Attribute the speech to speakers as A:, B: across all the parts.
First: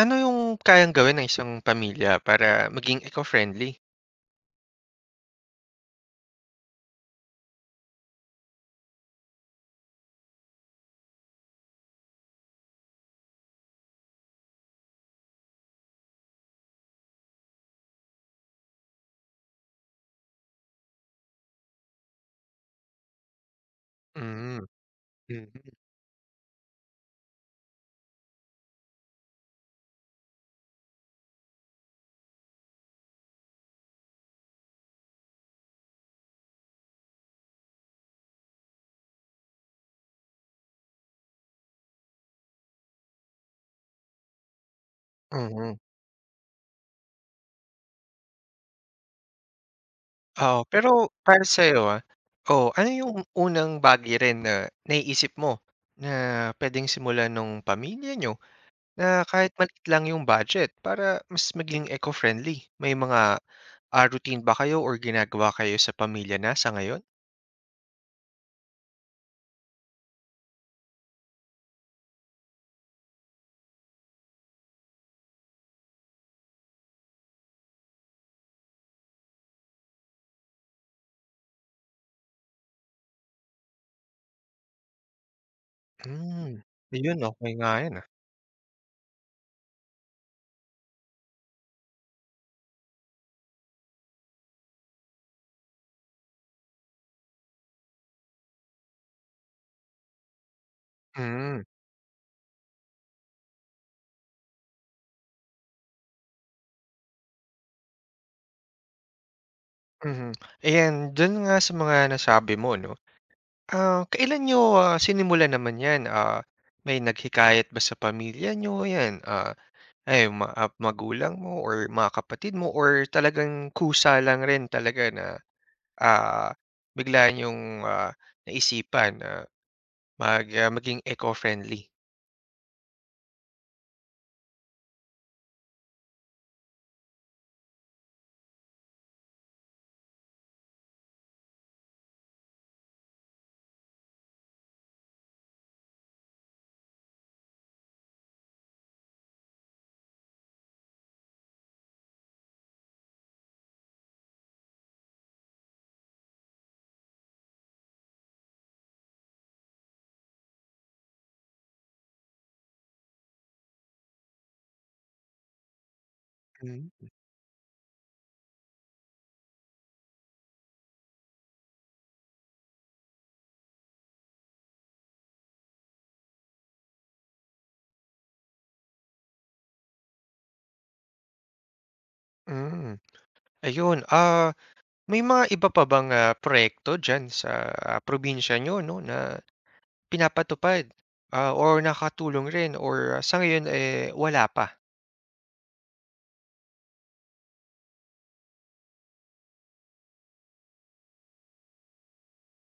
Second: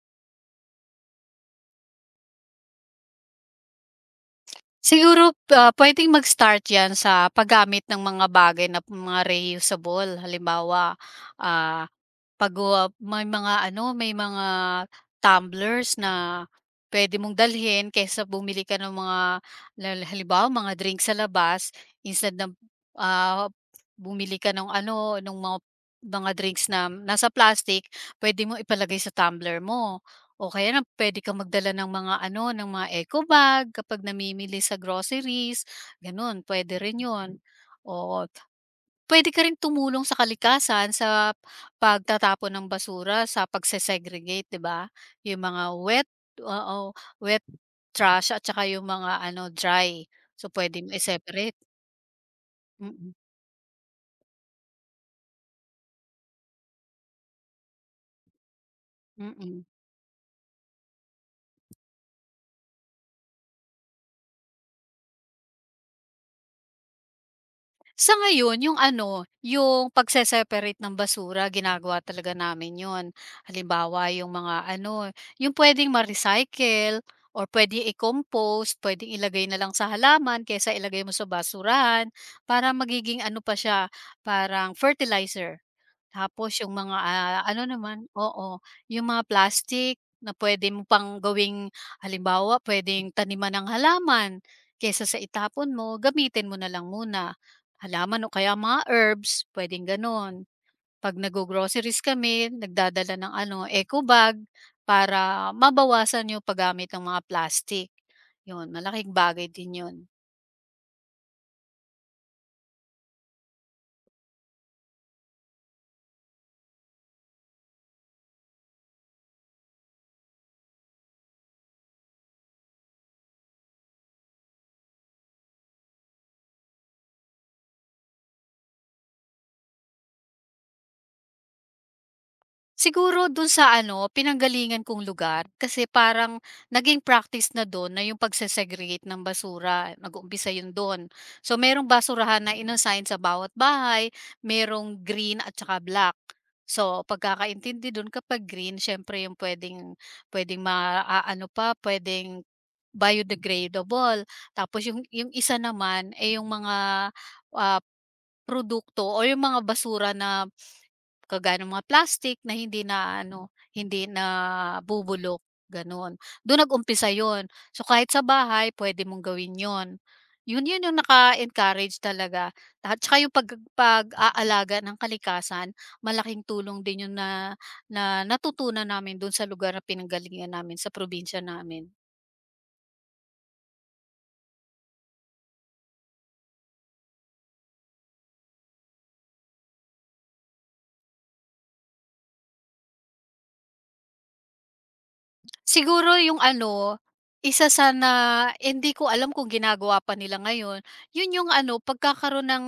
A: Ano yung kayang gawin ng isang pamilya para maging eco-friendly?
B: Siguro, puwedeng mag-start 'yan sa paggamit ng mga bagay na mga reusable. Halimbawa, ah, 'pag, may mga ano, may mga tumblers na pwede mong dalhin kaysa bumili ka ng mga halimbawa, mga drink sa labas instead na, ah, bumili ka
A: Hmm, mm,
B: ng ano, ng mga
A: mm.
B: mga drinks na nasa plastic, pwede mo ipalagay sa tumbler mo. O kaya puwede kang magdala ng mga ano, ng mga eco bag kapag namimili sa groceries, gano'n pwede rin yon. O, pwede ka rin tumulong sa kalikasan sa pagtatapon ng basura sa pagse-segregate, 'di ba? Yung mga
A: Mhm.
B: wet, oo, wet trash at saka yung mga ano, dry. So
A: Oo,
B: puwedeng
A: pero para
B: i-separate,
A: sa'yo, oo, ano
B: mm,
A: yung unang bagay rin na naiisip mo na puwedeng simulan nung pamilya niyo na
B: mm.
A: kahit
B: mm.
A: maliit lang yung budget para mas maging eco-friendly? May mga, routine ba kayo or ginagawa kayo sa pamilya na sa ngayon?
B: Sa ngayon, yung ano, yung pagse-separate ng basura ginagawa talaga namin 'yun. Halimbawa, yung mga ano, yung puwedeng ma-recycle or puwedeng i-compost, puwedeng ilagay na lang sa halaman kaysa ilagay mo sa basurahan para magiging ano pa siya, parang fertilizer.
A: Hmm,
B: Tapos yung mga,
A: Ayun okey
B: ano
A: nga
B: naman,
A: 'yan, ah.
B: oo, yung mga plastic na pwede mo pang gawing halimbawa, puwedeng taniman ng halaman kaysa sa itapon mo, gamitin mo na lang muna. Halaman o kaya mga herbs, puwedeng gano'n. 'Pag
A: Mm,
B: naggo-groceries kami, nagdadala ng ano, eco bag para mabawasan yung paggamit ng mga plastic. 'Yun, malaking bagay din 'yun.
A: mhm. Ayan, dun nga sa mga nasabi mo 'no. Kailan niyo, sinimulan naman 'yan? May naghikayat ba sa pamilya niyo 'yan, magulang mo or mga kapatid mo or talagang kusa lang rin talaga na, ah, bigla niyong, naisipan na maging eco-friendly?
B: Siguro dun sa ano, pinanggalingan kong lugar kasi parang naging practice na dun na yung pagse-segregate ng basura, nag-uumpisa yun dun. So merong basurahan na inassign sa bawat bahay, merong green at saka black. So pagkakaintindi dun, kapag green, syempre yung pwedeng pwedeng ano pa, pwedeng biodegradable. Tapos yung isa naman ay yung mga ah, produkto o yung mga basura na kagaya ng mga plastic na hindi na ano, hindi na bubulok, gano'n. Do'n
A: Hmm,
B: nag-umpisa 'yun. So, kahit sa bahay pwede mong gawin 'yun. 'Yun yung naka-encourage talaga, at tsaka yung pag-aalaga ng kalikasan, malaking tulong din 'yun na na natutunan namin do'n sa lugar na pinanggalingan namin, sa probinsya namin.
A: hmm. Ayun. May mga iba pa bang, proyekto diyan sa, probinsya niyo 'no na pinapatupad, or nakatulong rin or sa ngayon, eh, wala pa?
B: Siguro yung ano, isa sa na hindi ko alam kung ginagawa pa nila ngayon, yun yung ano, pagkakaroon ng,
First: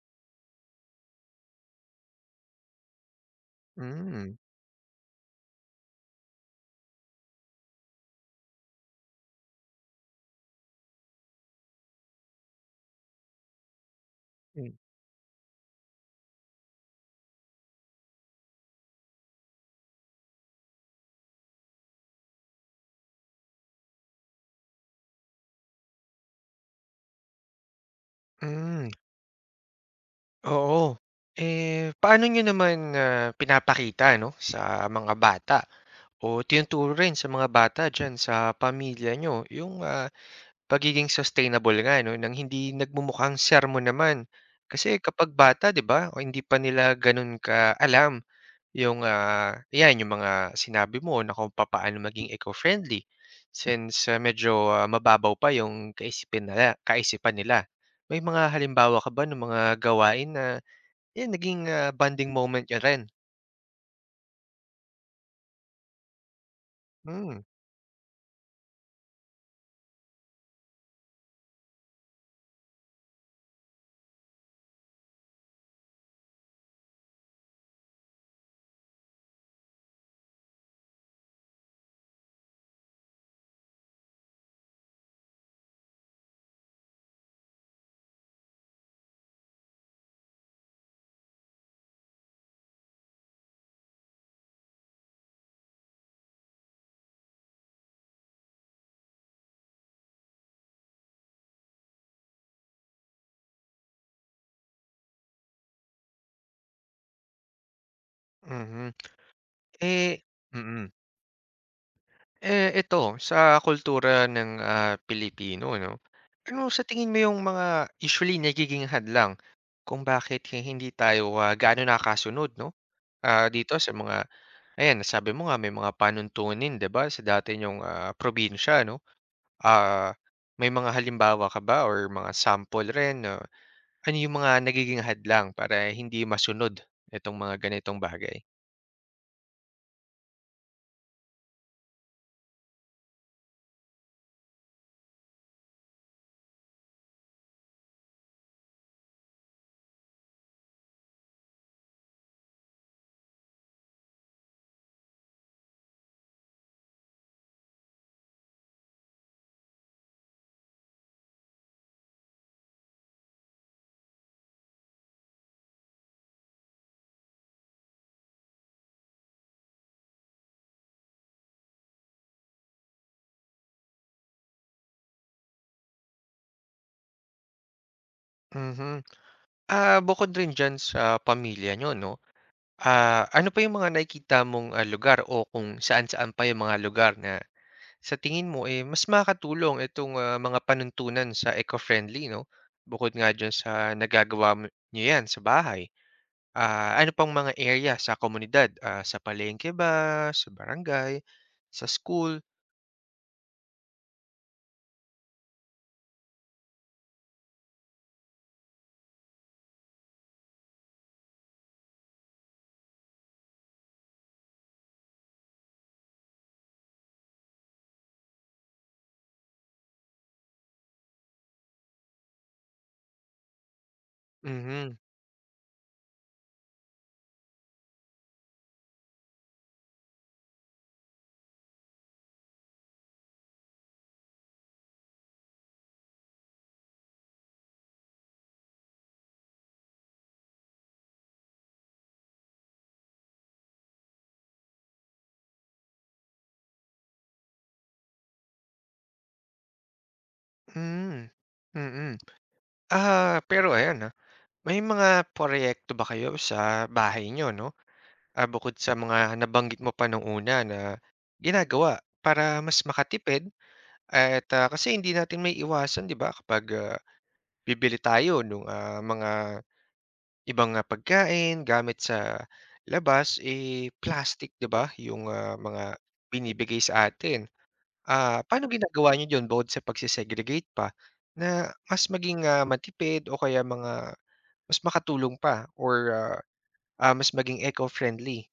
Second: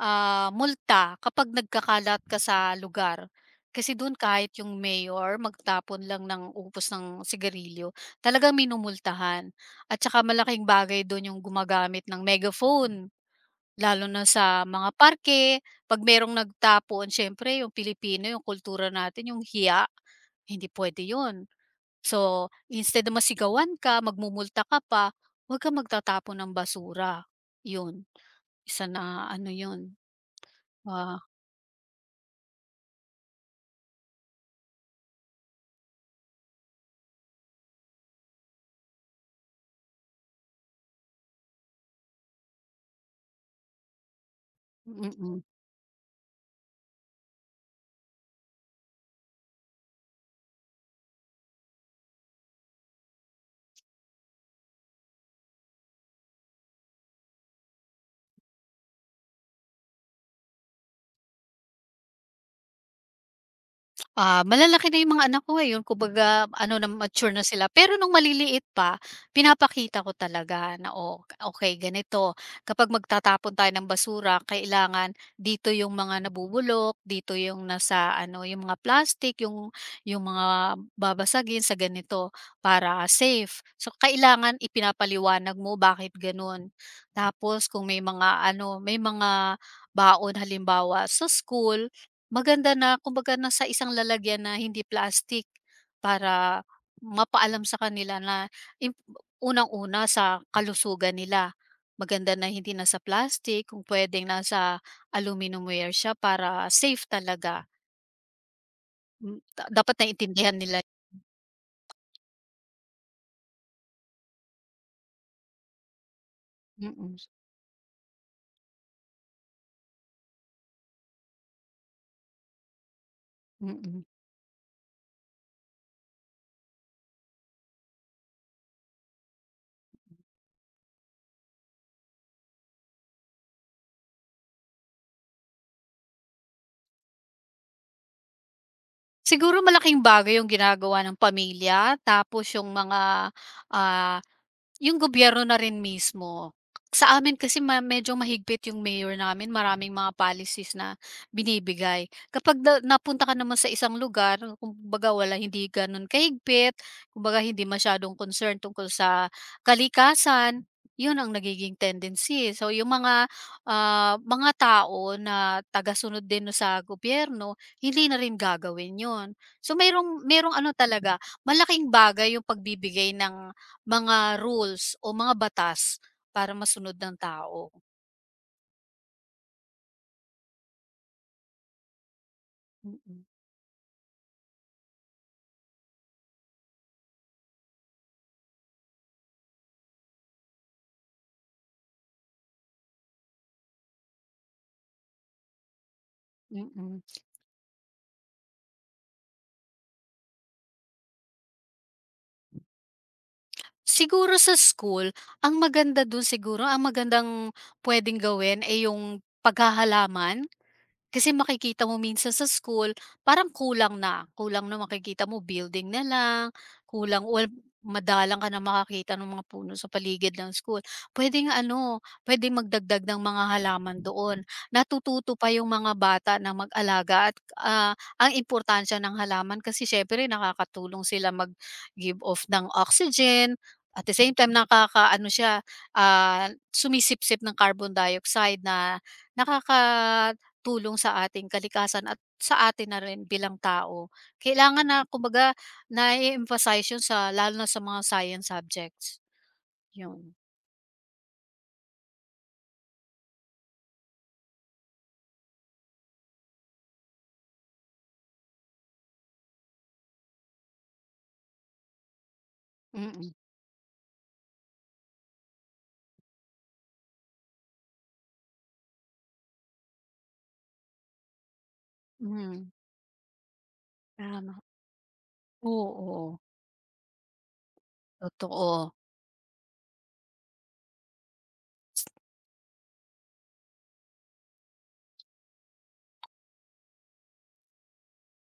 B: multa kapag nagkakalat ka sa lugar. Kasi dun
A: Hmm.
B: kahit yung mayor magtapon lang ng upos ng sigarilyo, talagang minumultahan. At saka malaking bagay dun yung gumagamit ng megaphone, lalo na sa
A: Hmm,
B: mga parke. 'Pag merong nagtapon, siyempre yung Pilipino, yung kultura natin yung hiya, hindi puwede yun. So, instead na masigawan ka, magmumulta ka pa, huwag kang magtatapon ng basura. 'Yun, isa
A: hmm,
B: na ano 'yun,
A: oo.
B: ah
A: Eh, paano niyo naman, pinapakita 'no, sa mga bata o tinuturo rin sa mga bata diyan sa pamilya niyo yung, pagiging sustainable nga 'no, ng hindi nagmumukhang sermon naman? Kasi
B: mm.
A: kapag
B: mm.
A: bata 'di ba, o hindi pa nila gano'n ka-alam. Yung, 'yan yung mga sinabi mo na kung papaano maging eco-friendly since, medyo, mababaw pa yung kaisipin nila kaisipan nila. May mga halimbawa ka ba ng mga gawain na 'yan naging, bonding moment niyo rin?
B: Malalaki na yung mga anak ko, eh, yung kumbaga ano, na mature
A: Hmm,
B: na sila. Pero nung maliliit pa, pinapakita ko talaga na, "Oh, okay, ganito, kapag magtatapon tayo ng basura, kailangan dito yung mga nabubulok, dito yung nasa ano, yung mga plastic, yung mga babasagin sa ganito, para safe." So, kailangan ipinapaliwanag mo bakit gano'n. Tapos kung may mga ano, may mga baon halimbawa sa school, maganda na kumbaga na sa isang lalagyan na hindi plastic, para mapaalam sa kanila na, im unang-una, sa kalusugan nila. Maganda na hindi na sa plastic, kung puwedeng nasa aluminum ware siya para safe talaga.
A: mhm.
B: Hmm, da dapat
A: Eh
B: naintindihan nila
A: mm. Eh, ito sa kultura ng, Pilipino 'no, ano sa tingin
B: mm,
A: mo yung mga usually nagiging hadlang kung bakit hindi tayo, gaano nakakasunod 'no, dito sa
B: mm.
A: mga. Ayan, nasabi mo nga may mga panuntunin 'di ba sa dati niyong, probinsya 'no? Ah, May mga halimbawa ka ba or mga sample rin na ano yung mga nagiging hadlang para hindi masunod itong mga ganitong bagay?
B: Siguro malaking bagay yung ginagawa ng pamilya, tapos yung mga, ah yung gobyerno na rin mismo. Sa amin kasi medyo mahigpit yung mayor namin, maraming mga policies na binibigay. Kapag na napunta ka naman sa isang lugar, kumbaga wala, hindi gano'n kahigpit, kumbaga hindi masyadong concern tungkol sa kalikasan, yun ang nagiging tendency. So yung mga, mga tao na tagasunod din no sa gobyerno, hindi na rin gagawin yun. So merong ano talaga, malaking bagay yung pagbibigay ng mga rules o mga batas para masunod ng tao.
A: Mhm. Bukod rin diyan sa pamilya niyo 'no,
B: Mm,
A: ano pa yung mga nakikita mong, lugar o kung saan-saan pa yung mga lugar na sa tingin mo, eh, mas makatulong itong, mga panuntunan sa eco-friendly 'no? Bukod nga diyan sa nagagawa mo niyo 'yan sa bahay. Ano
B: mm.
A: pang mga area sa komunidad, sa palengke ba, sa barangay, sa school?
B: Siguro sa school, ang maganda dun, siguro ang magandang puwedeng gawin ay yung paghahalaman. Kasi makikita mo minsan sa school parang kulang na, kulang na, makikita mo building na lang, kulang or madalang ka na makakita ng mga puno sa paligid ng school. Pwede nga ano, pwede magdagdag ng mga halaman doon.
A: Mhm,
B: Natututo pa yung mga bata na mag-alaga, at, ang importansya ng halaman, kasi siyempre nakakatulong sila mag-give off ng oxygen, at the same time nakaka ano siya, sumisipsip ng carbon dioxide na nakaka tulong sa ating kalikasan at sa atin na rin bilang tao. Kailangan na kumbaga na-e-emphasize 'yun, sa lalo na sa mga science subjects, 'yun.
A: hmm, mm. Mm-hmm. Pero ayan, may mga proyekto ba kayo sa bahay niyo 'no, bukod sa mga nabanggit mo pa nung una na ginagawa para mas
B: Mm-mm.
A: makatipid at, kasi hindi natin maiiwasan 'di ba kapag, bibili tayo ng mga ibang, pagkain gamit
B: Mm,
A: sa
B: hmm,
A: labas, eh, plastic
B: tama.
A: 'di ba yung, mga
B: Oo,
A: binibigay sa atin. Paano
B: totoo.
A: ginagawa niyo diyon bukod sa pagse-segregate pa na mas maging, matipid o kaya mga mas makatulong pa or, mas maging eco-friendly?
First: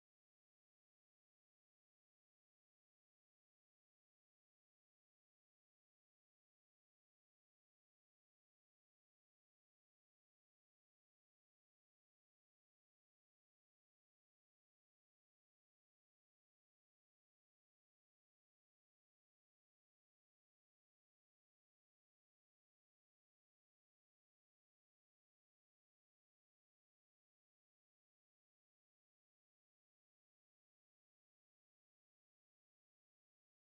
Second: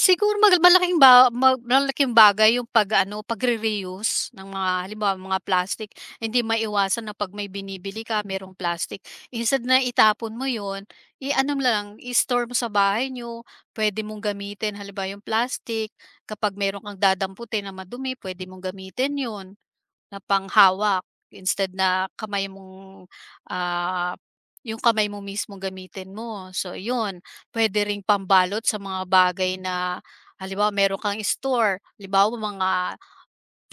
B: Siguro malaking ba ma malaking bagay yung pag-ano, pagre-reuse ng mga halimbawa mga plastic. Hindi maiwasan na 'pag may binibili ka, merong plastic, instead na itapon mo yon, i-ano mo lang, i-store mo sa bahay nyo. Puwede mong gamitin halimbawa yung plastic, kapag meron kang dadamputin na madumi, puwede mong gamitin yun. Na panghawak, instead na kamay mong, ah, yung kamay mo mismong gamitin mo. So yun, puwede ring pambalot sa mga bagay na, halimbawa, meron kang store, halimbawa mga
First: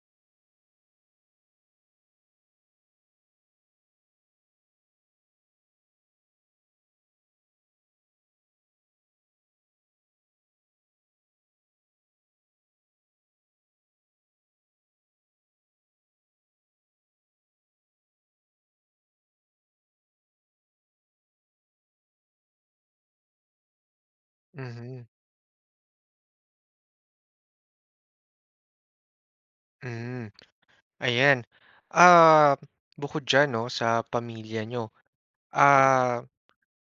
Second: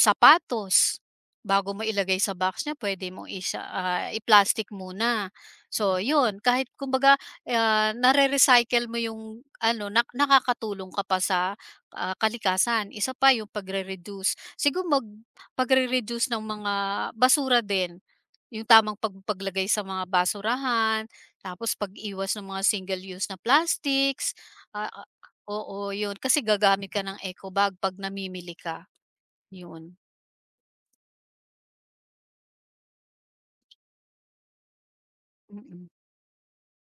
B: sapatos, bago mo ilagay sa box niya, pwede mong i-plastic muna. So yun, kahit kumbaga, nare-recycle mo yung ano, na nakakatulong ka pa sa, kalikasan. Isa pa yung pagre-reduce, siguro pagre-reduce ng mga basura din, yung tamang paglagay sa mga basurahan, tapos pag-iwas ng mga single-use na plastics, ah,
A: Mhm,
B: ah, oo, yun. Kasi gagamit ka ng eco bag 'pag namimili ka, yun.
A: hmm, ayan. Ah, Bukod diyan 'no sa pamilya niyo,
B: Mm,
A: ah,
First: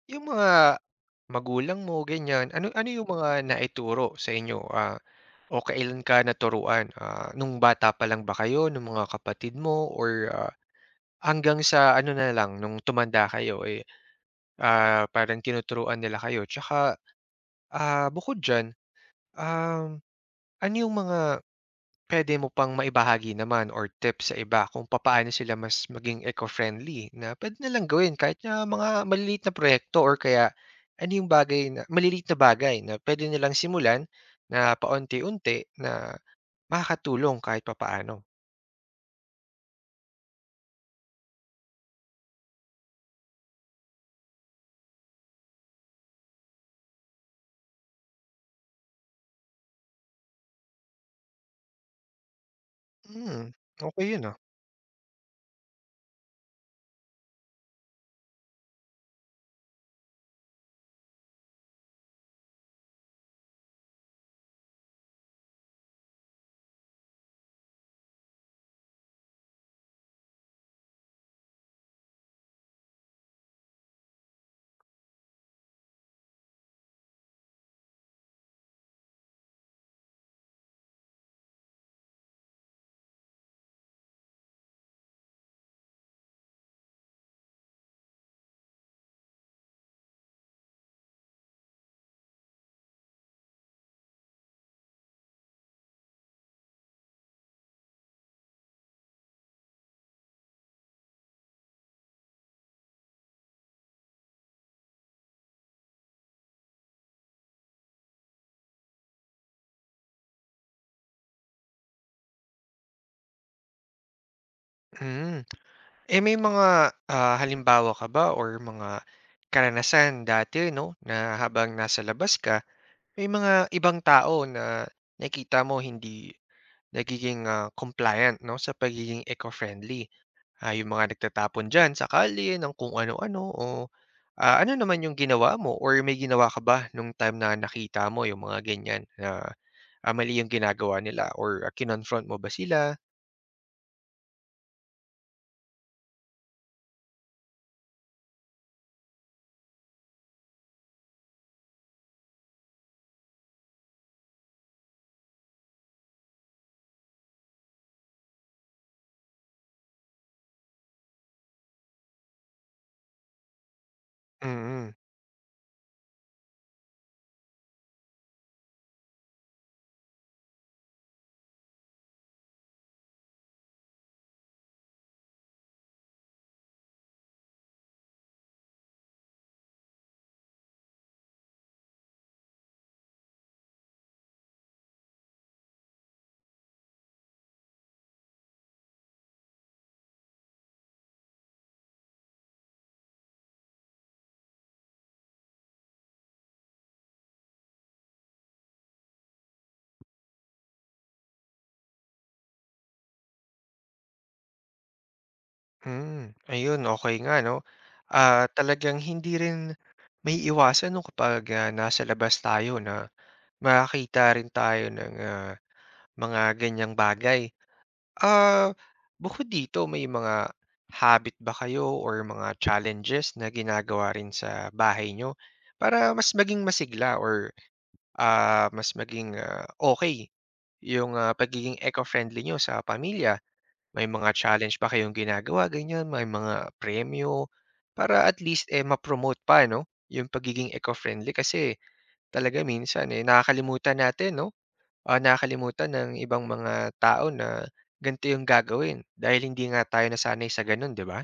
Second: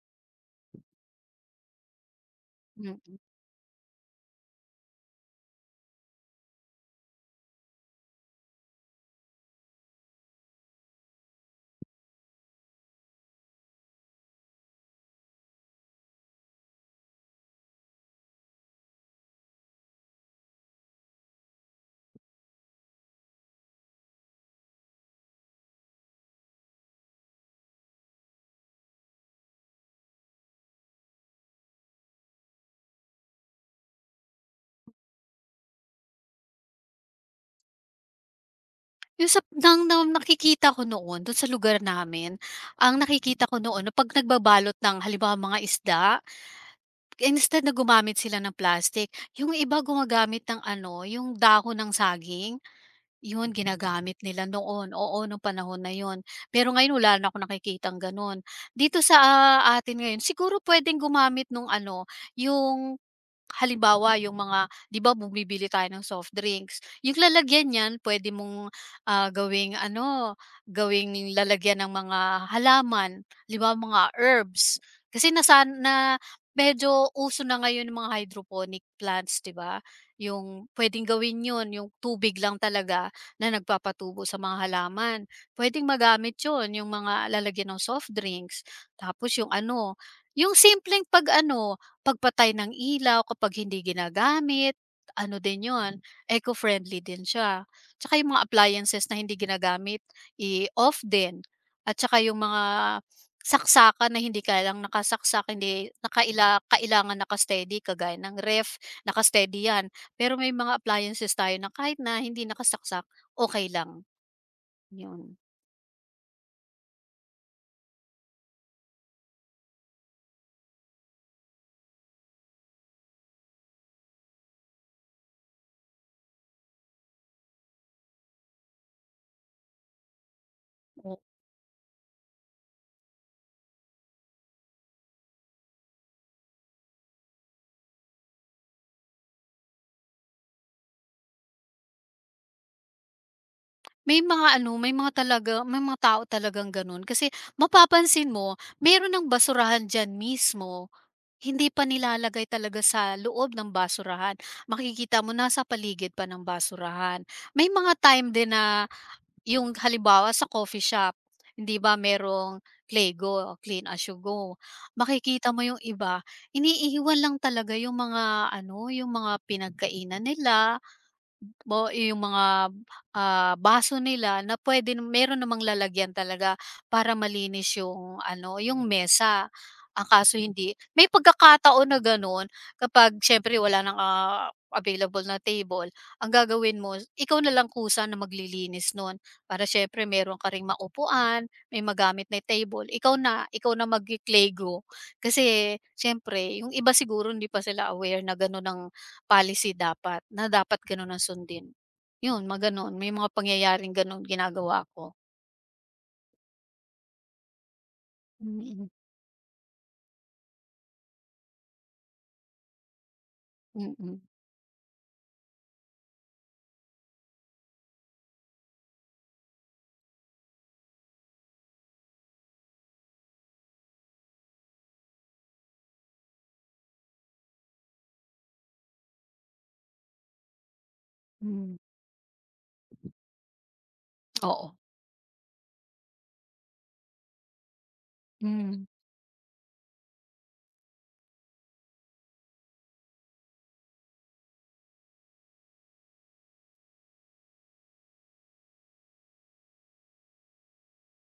A: yung mga magulang mo ganyan, ano ano yung
B: mm.
A: mga naituro sa inyo. O kailan ka naturuan? Nung bata pa lang ba kayo, nung mga kapatid mo or, hanggang sa ano na lang nung tumanda kayo, eh, parang tinuturuan nila kayo? Tsaka, bukod diyan, um, ano yung mga puwede mo pang maibahagi naman or tips sa iba kung papaano sila mas maging eco-friendly na pwede na lang gawin kahit na mga maliliit na proyekto or kaya ano yung bagay na maliliit na bagay na puwede nilang simulan na paunti-unti na makakatulong kahit papaano?
B: Yung sa ng nakikita ko noon dun sa lugar namin, ang nakikita ko noon na 'pag nagbabalot ng halimbawa mga isda, instead na gumamit sila ng plastic, yung iba gumagamit ng ano, yung dahon ng saging. 'Yun
A: Hmm, okay
B: ginagamit
A: yun, ah.
B: nila noon, oo, nung panahon na 'yun. Pero ngayon wala na akong nakikitang gano'n. Dito sa, atin ngayon, siguro puwedeng gumamit nung ano, yung halimbawa yung mga, 'di ba, bumibili tayo ng soft drinks, yung lalagyan niyan puwede mong, gawing ano, gawing lalagyan ng mga halaman, halimbawa mga herbs. Kasi nasan na, medyo uso na ngayon yung mga hydroponic plants, 'di ba? Yung puwedeng gawin 'yun, yung tubig lang talaga na nagpapatubo sa mga halaman. Puwedeng magamit yon yung mga lalagyan ng soft drinks. Tapos yung ano, yung simpleng pag-ano, pagpatay ng ilaw kapag hindi ginagamit, ano din yon, eco-friendly din siya. Tsaka yung mga appliances na hindi ginagamit, i-off din. At tsaka yung mga saksakan na hindi kailang nakasaksak, hindi kailangan naka-steady kagaya ng ref, naka 'yan. Pero may mga appliances tayo na kahit na hindi nakasaksak, okey lang, 'yun.
A: Mm. Eh, may mga, halimbawa ka ba or mga karanasan dati 'no, na habang nasa labas ka, may mga ibang tao na nakita mo hindi nagiging, compliant 'no, sa pagiging eco-friendly? Yung mga
B: O
A: nagtatapon diyan sa kalye ng kung ano-ano o, ano naman yung ginawa mo or may ginawa ka ba nung time na nakita mo yung mga ganyan na, mali yung ginagawa nila or kinonfront mo ba sila?
B: may mga ano, may mga tao talagang gano'n, kasi mapapansin mo meron ng basurahan diyan mismo, hindi pa nilalagay talaga sa loob ng basurahan. Makikita mo nasa paligid pa ng basurahan. May mga time din na, yung halimbawa sa coffee shop, hindi ba merong Clego, Clean As You Go.
A: Mm.
B: Makikita mo yung iba, iniiwan lang talaga yung mga ano, yung mga pinagkainan nila, yung mga, baso nila, na puwede meron namang lalagyan talaga para malinis yung ano, yung mesa. Ang kaso hindi, may pagkakataon na gano'n, kapag siyempre wala ng, available na table, ang gagawin mo, ikaw na lang kusa na maglilinis nun, para siyempre meron ka ring maupuan, may magamit na table, ikaw na magki-klego. Kasi siyempre yung iba, siguro hindi pa sila aware na gano'n ang policy, dapat na dapat gano'n ang sundin. 'Yun mga gano'n, may mga pangyayaring gano'n ginagawa ko.
A: Ayun okey nga 'no.
B: Mm,
A: Talagang hindi rin maiiwasan 'no kapag, nasa labas tayo na
B: mm,
A: makakita rin tayo ng, mga ganiyang bagay. Ah, Bukod dito may mga habit ba kayo or mga challenges na ginagawa rin sa bahay niyo para mas maging masigla or, mas maging, okey yung,
B: hmm,
A: pagiging eco-friendly niyo sa pamilya? May mga
B: oo,
A: challenge ba kayong ginagawa ganyan, may mga premyo, para at least,
B: hmm.
A: eh, ma-promote pa ano, yung pagiging eco-friendly kasi talaga minsan, eh, nakakalimutan natin 'no, nakakalimutan ng ibang mga tao na ganito yung gagawin dahil hindi nga tayo nasanay sa gano'n, 'di ba?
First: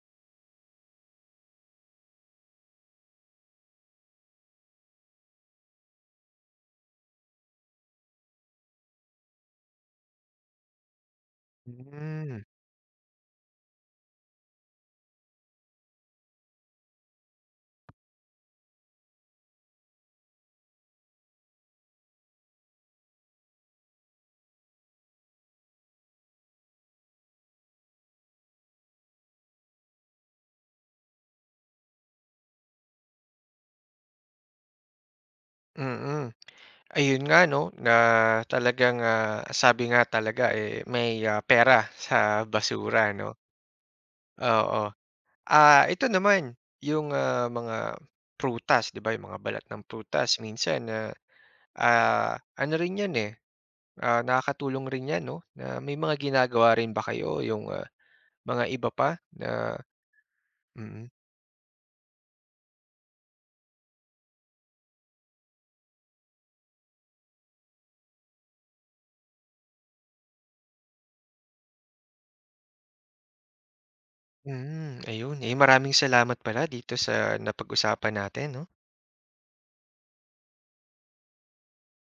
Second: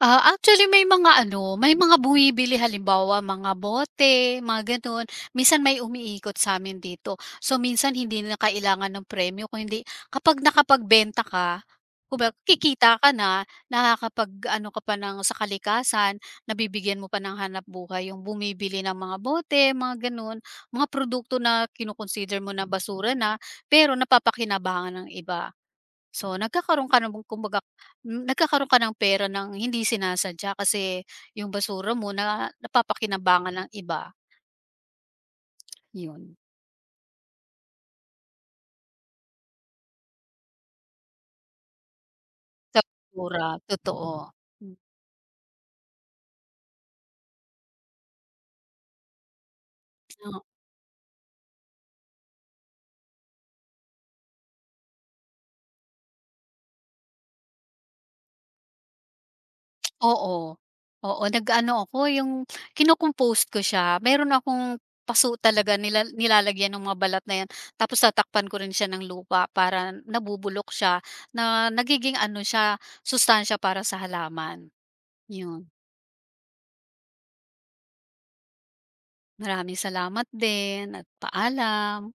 B: Actually may mga ano, may mga bumibili halimbawa mga bote, mga gano'n. Minsan may umiikot sa'min dito. So, minsan hindi na kailangan ng premyo, kundi kapag nakapagbenta ka, kumbaga
A: Hmm,
B: kikita ka na, nakakapag-ano ka pa ng sa kalikasan, nabibigyan mo pa ng hanap buhay yung bumibili ng mga bote, mga gano'n. Mga produkto na mo na basura na, pero napapakinabangan ng iba. So, nagkakaroon ka na bang kumbaga, nagkakaroon ka ng pera ng hindi sinasadya, kasi yung basura mo na napapakinabangan ng iba,
A: mm.
B: yun.
A: Ayun nga 'no, na talagang, sabi nga talaga, eh, may, pera sa
B: Sa
A: basura 'no,
B: basura, totoo. Hmm,
A: oo. Ito naman yung, mga prutas, 'di ba, yung mga balat ng prutas minsan na, ano rin 'yan, eh, nakakatulong rin 'yan 'no, na may mga ginagawa rin ba kayo yung, mga iba pa na
B: oo.
A: mm,
B: Oo, nag-ano ako, yung kino-compost ko siya. Meron akong paso talaga, nilalagyan ng mga balat na yan, tapos tatakpan ko rin siya ng lupa para nabubulok siya, na nagiging ano siya, sustansiya para sa halaman,
A: ayun, eh,
B: yun.
A: maraming salamat pala dito sa napag-usapan natin 'no.
B: Maraming salamat din at paalam.